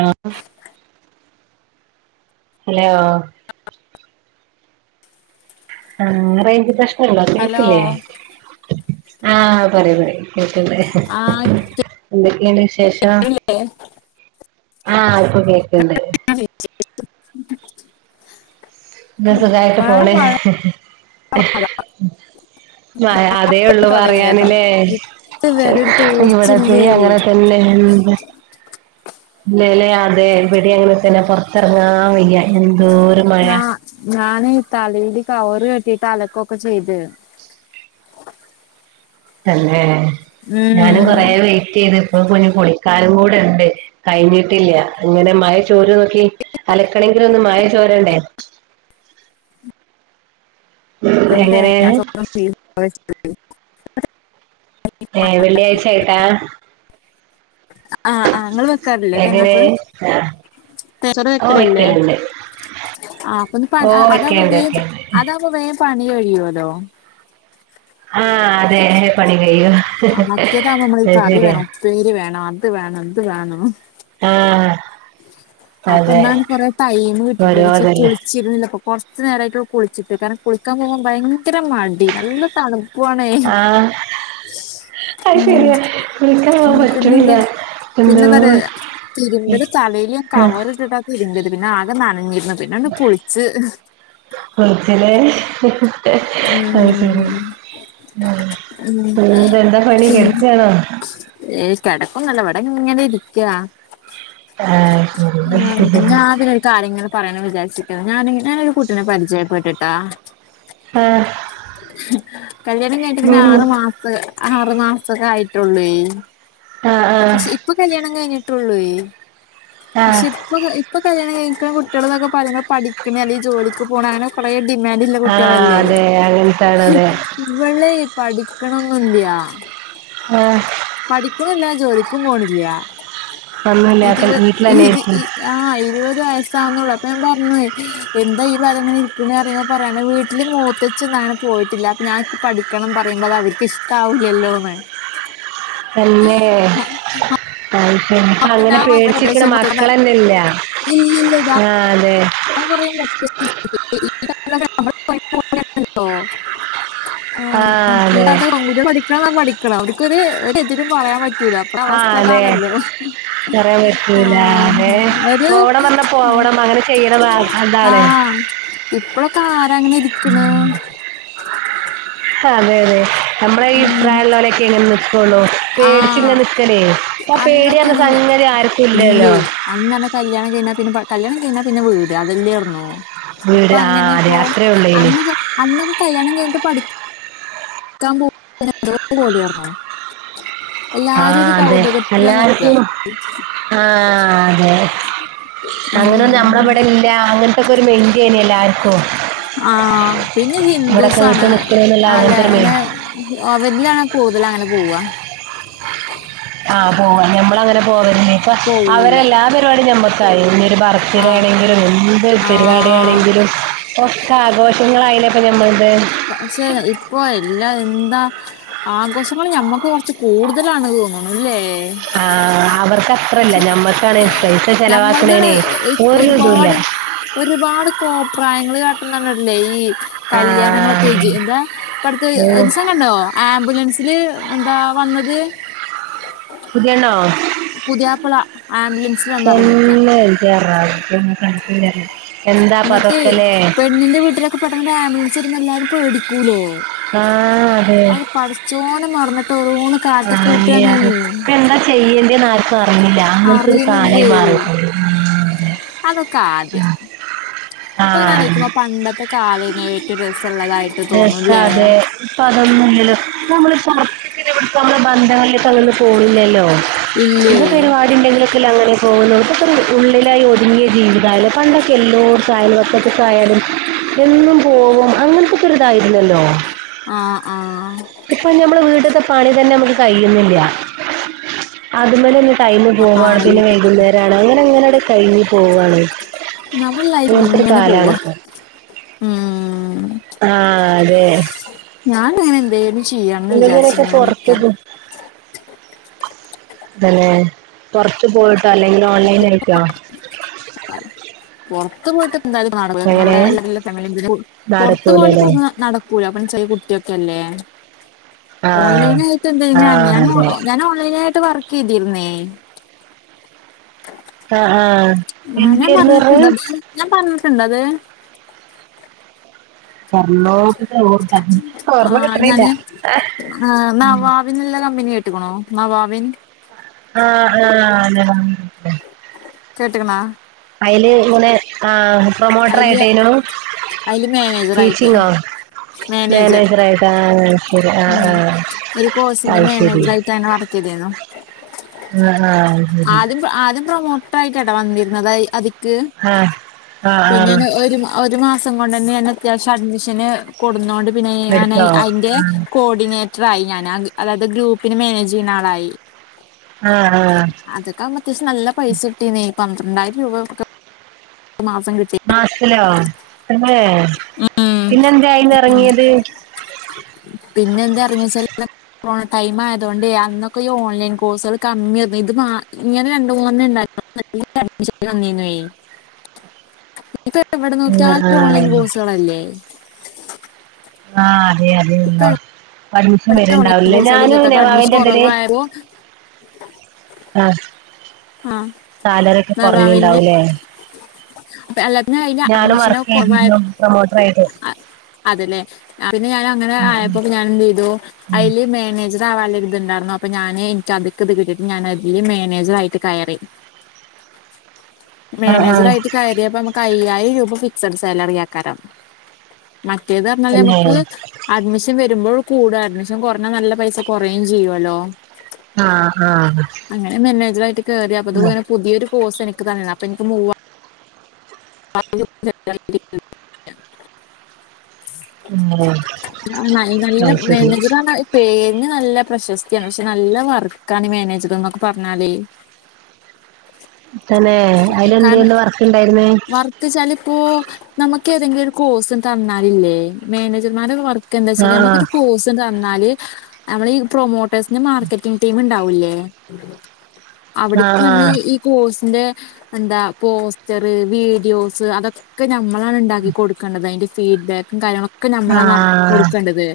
ആഹ് hello ആഹ് range പ്രഷ്നണ്ടോ hello കേൾക്ക്ല്ലേ ആഹ് പറി പറി കേക്ക്ണ്ട് ആഹ് എന്തൊക്കെണ്ട് വിശേഷം? കേൾക്കുന്നില്ലേ ആഹ് ഇപ്പോ കേക്ക്ണ്ട് [unintelligible] ന്താ ഉം സുഖായിട്ട് മഴ പോണ് മഴ മഴ അറിയോള്ളു തുടങ്ങിയതാ പറയാന്ലെ ഇതുവരെ ഒരു ഇവടെ തോർച്ചല്ലേ [unintelligible] തന്നെ മ് ഇല്ലലെ അതെ ഇവടെ അങ്ങനെ തന്നെ പോറത്തർങ്ങാൻ വയ്യ എന്തോര് മഴ ഞാ ഞാന് തലീല് കവറ് കെട്ടിട്ട് ആണ് അലക്കൊക്കെ ചെയ്ത് തന്നെ ഉം ഞാനും കൊറെ വെയിറ്റ് ചെയ്ത് കുഞ്ഞു കുളിക്കാനും കൂടെ ഇണ്ട് കഴിഞ്ഞിട്ടില്ല ഇങ്ങനെ മഴ ചോരോ നോക്കി അലക്കണെങ്കിലോന്ന് മഴ ചോരണ്ടേ? എങ്ങനെ [unintelligible] ഏഹ് വെള്ളിയാഴ്ചായിട്ടാ ആഹ് ആഹ് ഇങ്ങള് വെക്കാറില്ലേ തേങ്ങ എങ്ങനെ ചോറ്? ആ [unintelligible] ഓ വെക്കലില്ലേ? വെക്കലുണ്ട് ആഹ് ഓ അപ്പൊന്ന് അതാകുമ്പോ വെക്കലുണ്ട് വേം വെക്കലുണ്ട് അതാകുമ്പോ വേം പണി കഴിയോലോ? ആഹ് അതെ പണി കയ്യും അത് ശെരിയാ ര് വേണം അത് വേണം ഇത് വേണം ആഹ് അപ്പൊ ഇന്നാണ് കൊറേ ടൈം [unintelligible] ഓരോ പക്ഷെ ഇതല്ലേ കുളിച്ചിരുന്നില്ലപ്പൊ കൊ കൊർച്ച് നേരായിട്ടൊള്ളു കുൾച്ചിട്ട് കാരണം കുളിക്കാൻ പോകുമ്പം ഭയങ്കര മടി നല്ല തണ് പ്പു ആണെ ആ അത് ഉം ശരിയാ വിളിക്കാൻ പിന്നെന്ത പറ്റണില്ല എന്തോ പിന്നെന്താ അറിയോ തീരുമ്പല് തലീല് ആ കവറ് ഇട്ടിട്ടാ തിരുമ്പല് പിന്നെ ആകെ നനഞ്ഞിരുന്നു പിന്നെ അണ്ട് കുളിച്ച് [unintelligible] അഹ്ശെരി ഉം ഉം ഉം പിന്നെന്താ പണി കെടക്കാണോ? ഏഹ് കേടക്കൊന്നല്ല ഇവടെങ്ങനെ ഇരിക്കാ ആ ശരി ആഹ് [unintelligible] പറയണം വിചാരിച്ചിക്കാണ് ഞാന് ഞാനൊരു കുട്ടിനെ പരിചയപ്പെട്ടിട്ടാ ആഹ് കല്യാണം കഴിഞ്ഞിട്ട് ഉം ആറ് മാസ ആറ് മാസൊക്കെ ആയിട്ടുള്ളൂ ആഹ് പക്ഷെ ഇപ്പൊ കല്യാണം കഴിഞ്ഞിട്ടുള്ളെ പക്ഷെ ആഹ് ഇപ്പ ഇപ്പ കല്ല്യാണം കഴിക്കുന്ന കുട്ട്യാള് ന്നൊക്കെ പറയ്മ്പോ പഠിക്ണെ അലെങ്കി ജോലിക്ക് പോണെ അങ്ങനെ കുറെ ഡിമാൻ് ആഹ് അതെ അങ്ങനത്താണ് അതെ ഇവൾ പഠിക്കണ് ഒന്നൂല്ല്യ ആഹ് പഠിക്കുന്നില്ല ജോലിക്കും പോണില്ല ഒന്നുല്ല ഇതി ഒക്കെ വീട്ടിലന്നെയായിരിക്കും ആഹ് ഇരുപത് വയസാവുന്നുള്ളൂ അപ്പൊ ഞാൻ പറഞ്ഞേ എന്താ ഈ പറതങ്ങ നിക്ക പറയ്ണീ പറയാണ് വീട്ട ഇന്റെ മൂത്തച്ചിയൊന്നും അങ്ങനെ പോയിട്ടില്ല അപ്പ ഞാനക്ക് പഠിക്കണം പറയുമ്പോ അത് അവർക്ക് ഇഷ്ടാവൂല്ലല്ലോന്ന് തന്നേ അപ്പൊ അങ്ങനെ ഞാൻ പേടിച്ചിരിക്കുന്ന മക്കൾ അല്ലേ ഇല്ല ഞാൻ ആ അതെ [unintelligible] [unintelligible] ആഹ് അതെ പറ്റൂല അപ്പൊ അവസ്ഥ ആഹ് അതെ അതാണല്ലോ പറയാൻ ആ പറ്റൂല്ല അതെ പോവണം എന്ന് പറഞ്ഞ പോവണം അങ്ങനെ ചെയ്യണം അതാണ് ആഹ് ഇപ്പഴൊക്കെ ആരാ അങ്ങനെ ഇരിക്കണ് അതെ അതെ നമ്മുടെ ഈ ഉം, പ്രായമുള്ള ഓലെക്കെ ഇങ്ങനെ നിക്കുള്ളൂ ആ പേടിച്ച ഇങ്ങനെ നിക്കലേ ആഹ് പേടി പറഞ്ഞ സംഗതി ആർക്കും ഇല്ലല്ലോ അന്നാണ് കല്യാണം കഴിഞ്ഞാ പിന്നെ കല്യാണം കഴിഞ്ഞാ പിന്നെ വീട് അതെന്നെ ഒള്ളു വീട് ഇപ്പൊ ആഹ് അങ്ങനെ അതെ പോ അത്രേ ഉള്ളേനി അന്നൊക്കെ അന്നൊക്കെ കല്യാണം കഴഞ്ഞിട്ട് പഠ ക്കാൻ [unintelligible] [inaudible] ആഹ് അതെ കൗതുകത്തിലാ നിക്കുക എല്ലാർക്കും ആഹ് അതെ അങ്ങനൊ നമ്മളെ ഉം ഇവിടെ ഇല്ല അങ്ങനത്തോക്കെ ഒരു മൈൻഡ് തന്നെയില്ല ആർക്കും ആഹ് പിന്നെ ഹിന്ദൂസാണ് അല്ലെ ഒരു മെയിൻ അന്നെ അവരിലാണ് കൂടുതല അങ്ങനെ പോവ ആഹ് പോവാൻ ഞമ്മള അങ്ങനെ പോവുന്ന ഇപ്പൊ അവരെ പോവൂല എല്ലാ പരിപാടും ഞമ്മക്കായിരുന്നു ഒരു ഭ ത്തിര ആഹ് ആണെങ്കിലും എന്ത് ആഹ് പരിപാടാണെങ്കിലും ഒക്ക ആഘോഷങ്ങളായാലെ ഇപ്പം നമ്മൾ [unintelligible] പക്ഷെ ഇപ്പൊ എല്ലാ എന്താ ആഘോഷങ്ങൾ ഞമ്മക്ക് കുറച്ച് കൂടുതലാണ് തോന്നണല്ലേ ആ അവർക്ക് അത്ര ഇല്ല നമ്മൾക്കാണ് പൈസ നമ്മൾത് ചെലവാക്കണേനെ ഒരു ഇതുമില്ല ഒരുപാട് ഒരുപാട് കോപ്രായങ്ങൾ കാട്ടുന്നണ്ടല്ലേ ഈ ആ കല്യാണങ്ങളൊക്കെ ആയിട്ട് അതെ. എന്താ ഇപ്പടത്തെ ഓ ഒരീസം കണ്ടോ ആംബുലൻസില് എന്താ വന്നത് പുതിയണ്ണോ പുതിയാപ്പള ആംബുലൻസ് തന്നെ ഇന്റെ റബ്ബേ എന്താപ്പൊ അതൊ ക്കല്ലേ പെണ്ണിൻ്റെ വീട്ടിലൊക്കെ പെട്ടന്ന് ആംബുലൻസ് വരുമ്പോ എല്ലാരും പേടിക്കൂലേ ആഹ് അതെ അത് പടച്ചോനെ മറന്നിട്ട് ഓരോന്നു ആഹ് ഇപ്പൊ എന്താ ചെയ്യേണ്ടന്ന് ആർക്കും അറിയില്ല അങ്ങനത്തൊരു കാലായി അറിയണില്ലേ മാറി അതൊക്കെ ആദ്യം ആഹ് ഇപ്പൊ ഇങ്ങനെ ആഹ് ആലോചിക്കുമ്പോ പണ്ടത്തെ കാലം ഏറ്റവും രസമുള്ളതായിട്ട് തോന്നൂല്ലേ ഇപ്പ അതൊന്നിലല്ലോ നമ്മള് [unintelligible] അങ്ങന്ന് പോണില്ലല്ലോ ഇല്ലേ എന്ത് പരിപാടി ഉണ്ടെങ്കിലൊക്ക അങ്ങനെ ഇപ്പൊ ഉള്ളിലായി ഒതുങ്ങിയ ജീവിതലേ പണ്ടൊക്കെ എല്ലോടുത്തും അയൽവക്കത്തും യാലും എന്നും പോവും അങ്ങനത്തെ തായിരുന്നല്ലോ ആഹ് ആഹ് ഇപ്പം ഞമ്മള വീട്ട്ത്തെ പണി തന്നെ നമുക്ക് കയ്യ്ണില്ല അത് മലന്നെ ടൈമ് പോവാണ് ആഹ് പിന്നെ വൈകുന്നേരാണ് അങ്ങനെ അങ്ങനാണ്ട് കഴിഞ്ഞി പോവാണ് നമ്മുടെ ലൈഫ് ഇങ്ങനൻത്തെരു ഇങ്ങനെ കാലാണ് പോവാ ഇപ്പൊ ഉം ആ അതെ ഞാന് ഇങ്ങനെ എന്ധെ ലും ചെയ്യാന്ന് വിചാരിച് നിങ്ങൾക്കിനൊക്കെ ഇങ്ങനെ നിക്ക തലെ പൊർത്ത് പോയിട്ടോ അല്ലെങ്കി ഓൺലൈൻ ആയിട്ടോ പൊർത്ത് പോയിട്ട് അങ്ങനെ [unintelligible] പൊർത്ത് ഓല് നടക്കൂലല്ലേ [unintelligible] [unintelligible] ചെറീയെ കുട്ടി ഒക്ക അല്ലേ ആ ഓൺലൈന് ആയിട്ട് എന്താൻ ആ ഞാൻ ഞാൻ ഓ അതെ ഞാൻ ഓൺലൈന് ആയിട്ട് വർക്ക് ചെയ്തിര്ന്നേ ആ ആ ആ ഞാൻ എന്തായിരുന്നു പറഞ്ഞത്? പർഞ്ഞിട്ട്ണ്ടത് ഞാൻ പറഞ്ഞിട്ട്ണ്ടത് പർ [unintelligible] ഒര് ഓമ ഓർമ്മ ആഹ് കിട്ട്ണില്ല ല്ല കമ്പനി കേട്ട്ക്ക്ണോ നവാവിൻ ആ ആ അതെ കേട്ട്ക്ക്ണാ അയ്ല് ഇങ്ങനെ ആ പ്രൊമോട്ടർ അയ്ല് ആയിട്ടേനു അയ്ല് മാനേജറായിട്ട് ട്ടീച്ചിങ്ങോ മാനേജർ മേനേജർ ആയി ആ ആ ഉം ആ ഒരു കോഴ്സിന്റെ അയ് ശെരി മാനേജറായിട്ട് അങ്ങനെ വർക്കെയ്തിരുന്നു. ആ ആഹ് ആദ്യം ആദ്യം പ്രൊമോട്ടർ ആയിട്ട ട്ടാ വന്നിര്ന്നത് അതിക്ക് ആ ആ അത് ശരി ആ ആ പിന്നെ ആ ഞ ഒരു ഒരു മാസം കൊണ്ടന്നെ ഞാൻ അത്യാവശ്യം അഡ്മിഷന് കൊട്ന്നൊണ്ട് പിന്നെ ഞാൻ അ എടുത്തോ അഴിന്റെ ആ കോഡിനേ റ്റ്റായി ഞാൻ ആ അതായത് ഗ്രൂപ്പിന് മേനേജ് ചെയ്യുന്ന ആളായി ആ ആ അതക്ക ആവുമ്പം അത്യാവഷ്യം നല്ല പൈസ കിട്ടീന്നി പന്ത്രണ്ടായിരം രൂപക്ക മാസം കി മാസ്ത്തിലോ തന്നെ പിന്നെന്തേ അയിന്ന് എർങ്ങിയത് [inaudible] പിന്നെ എന്തേ എർങ്ങി വെച്ചാല് കൊറോണ ടൈമ് ആയതു കൊണ്ടെ അന്നൊക്കെ ഈ ഓൺലൈൻ കോഴ്സള് കമ്മി വന്ന് ഇത്പ്പ ആ ഇങ്ങനെ രണ്ട് മൂന്നണ്ണണ്ടാ [unintelligible] അഡ്മിൻ വന്നീന്നയ് ഇപ്പൊ എവിടെ ആ നോക്കിയാലും ആ ഓൺലൈൻ കോഴ്സുകളല്ലേ ആ അതെ ഇപ്പൊ അതെയല്ലോ ഇപ്പ അഡ്മിഷം എവിടെ ഓൺലൈൻ വര്ണ്ടാവൂലെ കോഴ്സുകൾ ഞാനും ഇല്ലാത്ത അപ്പൊ അഡ്മിഷൻ നെവാവിന്റെ ഇതില് കുറവായപ്പോ ആ ആ സാലറി ഒക്ക കൊർഞ്ഞി നവാവില് ണ്ടാവൂലേ അല്ലാതെ അതിന് ഞാനും അഡ്മിഷന് വർക്ക് ചെയ്തിരുന്നു പ്രൊമോട്ടർ ആയിട്ട് അതെ ലെ പിന്നെ ഞാൻ അങ്ങനെ ഉം, ഉം, ആയപ്പോ ഞാന് എന്ത് ചെയ്തു ഉം. അഴില് മേനേജ താവനൊരു ഇത്ണ്ടായിർന്നു അപ്പ ഞാന് ഇൻക്ക് അത്ക്ക് ഇത് കിട്ടിട്ട് ഞാന അതില് മേനേജറയിട്ട് കയറി ആ ആ മേനേജറായിട്ട് ക റിയപ്പം നമുക്ക് അയ്യായിരം രൂപ ഫിക്സഡ് സാലറി ആക്കാരം മറ്റേത് പർഞ്ഞാല് തന്നെ നമുക്ക് അഡ്മിഷൻ വരുമ്പളും കൂട അഡ്മിഷൻ കൊർഞ്ഞ നല്ല പൈസ കൊറയും ചെയ്യുവല്ലോ ആ ആഹ് കേറി അപ്പ ആഹ് അത്ങ്ങനെ പുതിയൊരു കോസ് എനിക്ക് തന്ന അപ്പൊ എൻക്ക് മൂവ [unintelligible] റ [unintelligible] അങ്ങനെ നല്ല നല്ല അത് നെയ് ശരി നെജിലാണത് പേര്ന് നല്ല പ്രശസ്തിയാണ് പക്ഷെ നല്ല വർക്ക ആണ് മാനേജറ്ന്നൊക്കെ പറഞ്ഞാലേ തന്നെ അയില് എന്തേനു വർക്ക് ഇണ്ടായിരുന്നെ ത്‌ച്ചാല്‌പ്പോ നമുക്ക് ഏതെങ്കിലും ഒരു കോഴ്സും തന്നാലില്ലേ മാനേജർമാരെ വർ ത്‌ന്താച്ചാല് നമ്മക്ക് ആഹ് ഒരു കോഴ്സ് തന്നാല് നമ്മള് ഈ പ്രൊമോ ട്ടേഴ്സിന്റെ മാർക്കറ്റിംഗ് ടീം ഉണ്ടാവൂല്ലേ അവിട്ക്ക് നമ്മള് ആഹ് ഈ ഈ കോഴ്സിന്റെ എന്താ പോസ്റ്ററ് വീഡിയോസ് അതൊക്കെ ഞമ്മളാണ് ഉണ്ടാക്കി കൊടു ക്കണ്ടത് അതിന്റെ ഫീഡ്ബാക്കും കാര്യങ്ങളൊ ക്കെ ആഹ് നമ്മളാ നട ആഹ് കൊടുക്കേണ്ടത്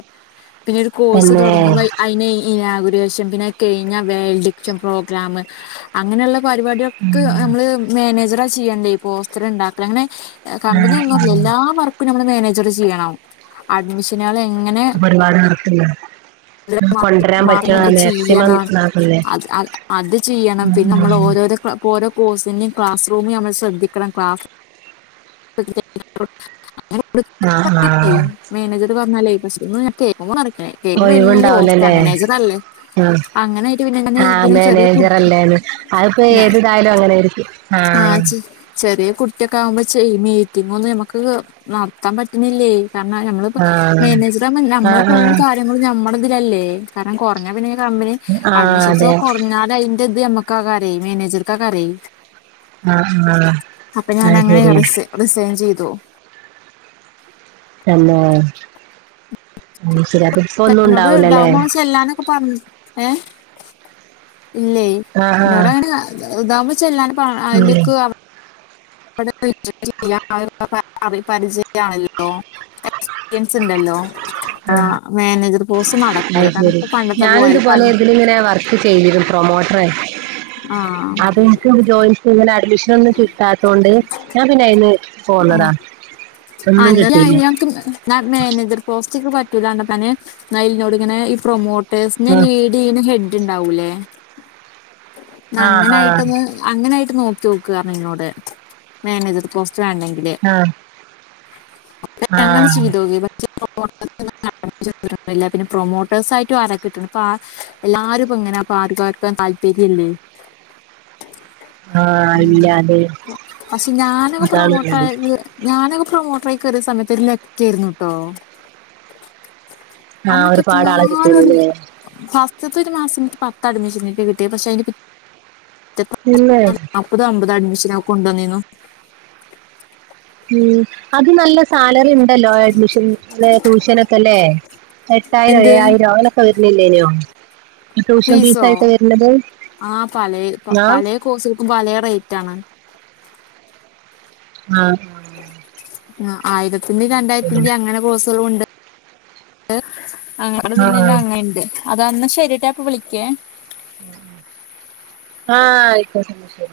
പിന്നെ ഒരു കോഴ്സ് തന്നെ തുടങ്ങുമ്പ അയി അയ്നെ ഇനാഗുരേഷൻ പിന്നെ കെഴിഞ്ഞ വേൾഡ്ക്ഷൻ പ്രോഗ്രാമ് അങ്ങനെയുള്ള പരിപാടിക ക്ക് ഉം നമ്മള് മാനേജറാ ചെയ്യണ്ടേ ഈ പോസ്റ്റർ ഇണ്ടാക്ക അങ്ങനെ ഏഹ് കമ്പനി ആഹ് ഒന്നും ല്ല ആഹ് എല്ലാ വർക്കും നമ്മള് മാനേജറ് ചെയ്യണം അഡ്മിഷനേള് എങ്ങനെ അപ്പൊ ഒരുപാട് വർക്കുണ്ട് [unintelligible] കൊണ്ടുവരാൻ പറ്റണ മാർക്കിനെന്ന് മാക്സിമം ചെയ്യണം ഇതാക്കല്ലേ അത് അ അത് ചെയ്യണം പിന്നെ നമ്മള് ഓരോരോ ക് ഇപ്പൊ ഓരോ കോഴ്സിന് ക്ലാസ് റൂമ് നമ്മൾ ശ്രദ്ധിക്കണം ക്ലാസ് [unintelligible] ആഹ് ആഹ് [unintelligible] മാനേജർ പറഞ്ഞാലേ പക്ഷ ഒന്ന് ഞാൻ കേക്കുമ്പ കറക്ടായി [unintelligible] വല്ല്യ ഓസ്ഥ ഒഴിവുണ്ടാവൂലല്ലേ മാനേജറല്ലേ ആഹ് ആഹ് കുട്ടി മാനേജറല്ലേന്ന് അത്പ്പോ ഏത് തായാ ല അങ്ങനെയിരിക്കും ആഹ് ചെറിയ കുട്ടിയൊക്കെ ആവുമ്പോ ചെയ് മീറ്റിംഗ് ഒന്നും നമ്മക്ക് നടത്താൻ പറ്റ്ണില്ലേ കാരണം അത്‌ നമ്മളിപ്പോ ആഹ് മേനേജർ ആവുമ്പൊ നമ്മള് ആഹ് ഫുള്ള് ആഹ് കാര്യ ഞങ്ങള് നമ്മുടെതിലല്ലേ കാരണം കൊറഞ്ഞ പിന്നെ ഇഞ്ഞ് കമ്പനി ആഹ് അഡ്മിഷൻസ് അതെ ഒക്കെ കൊറഞ്ഞാല് അയി ന്റെത് ഞമ്മക്കാകാരയ് മാനേജർക്കെക്കാരെയ് ആഹ് ആഹ് അപ്പൊ ഞാൻ അത് അങ്ങനെ ശരിയാ റിസെ റിസൈൻ ചെയ്തു തന്നെ അത് ശരി. അപ്പൊ ഇപ്പൊ ഒന്നും [unintelligible] ന്നോട് ദാ ഉണ്ടാവൂലല്ലേ മാസ എല്ലാന് ഇപ്പൊ പറ ഏഹ് ഇല്ലേ ആഹ് ആഹ് ഇന്നോടങ്ങനെ [unintelligible] താമ ചെല്ലാന് ഇപ്പൊ ഉം അയില്ക്ക് ഇപ്പൊത് [unintelligible] പരിചയ ആണല്ലോ എക്സ്പീരിയൻസ് ഉണ്ടല്ലോ ആഹ് മാനേജർ പോസ് നടക്കൂല കാരണം ഇപ്പ പണ്ടത്തെ പോലെ അല്ല പൻ ഇല്ലലേ വർ ക്ക് ചെയ്തിരുന്നു പ്രൊമോട്ടറായി ആഹ് ഇങ്ങന [unintelligible] നൊന്നും ചിട്ടാത്തൊണ്ട് ഞാൻ പിന്നെ അയിന്ന് ആ പോന്നടാ ഒന്നും കിട്ടീല്ല എന്നാ മാനേജർ പോസ്റ്റിക്ക് പറ്റൂലാർഞ്ഞപ്പൊ ഞാന് ന്നാ ഇൽന്നോട് ഇങ്ങനെ ഈ പ്രൊമോട്ടേഴ്സ്നെ ലീ ലീഗ്‌ന് ഹെഡ് ഉണ്ടാവൂല്ലേ ന്നാ ആഹ് അങ്ങനെ ആഹ് ആയിട്ടൊന്ന് അങ്ങനായിട്ട് നോക്കി ഓ ക്ക് അറ്ഞ്ഞ് ഇന്നോട് മാനേജർ പോസ്റ്ററാണ്ടെങ്കില് ആഹ് ന്നാ പിന്നെ ആഹ് അങ്ങനെ ആഹ് ചെയ്ത് ഓക്കി പക്ഷെ [unintelligible] ഇല്ല പിന്നെ പ്രൊമോട്ടേഴ്സ് ആ യിട്ടും ആരെ കിട്ട്ണ് ഇപ്പ ആ എല്ലാരും ഇപ്പ ഇങ്ങനെ അപ്പൊ ആർക്കും ആർക്കാ താല്പര്യല്ലേ ആഹ് ഉം ഇല്ല അതെ പക്ഷെ ഞാനൊക്കെ അതാണുള്ളത് പ്രൊമോട്ടായത് ഞാനൊക്കെ പ്രൊമോട്ടറായി കയറിയ സമയത്ത് ലക്കി ആയിരുന്നു ട്ടോ ആഹ് അന്നൊക്കെ എത്ര ഒരുപാട് ആളെ കിട്ടീനില്ലേ ലാസ്റ്റത്തെ ഒരു മാസം ഒരു പത്ത [unintelligible] ചെന്നിട്ട് കിട്ടിയ പക്ഷെ അതിന്റെ പിന്നെ മുപ്പത് അമ്പത് അഡ്മിഷനക്ക കൊണ്ടുവന്നു ഉം അത് നല്ല സാലറി ഉണ്ടല്ലോ അഡ്മിഷൻ ട്യൂഷനൊക്കെ അല്ലേ എട്ടായിരം എന്ത് ഏഴായിരം അങ്ങനൊക്കെ വരുന്നില്ലേനോ ട്യൂഷൻ ഫീസ് ആയിട്ട് വരുന്നത് ആ പല ആ പല കോഴ്സുകൾക്കും പല റേറ്റണ് ആഹ് ആ ആയിരത്തിന്റെയും ശരി. രണ്ടായിരത്തിന്റെയും അങ്ങനെ കോസുകളുണ്ട് അങ്ങടെ ആ തന്നന്ന അങ്ങനെ ഇണ്ട് അതന്ന ശരിയട്ട ഇപ്പ വിളിക്കേ ഉം ആഹ ആയിക്കോട്ടേ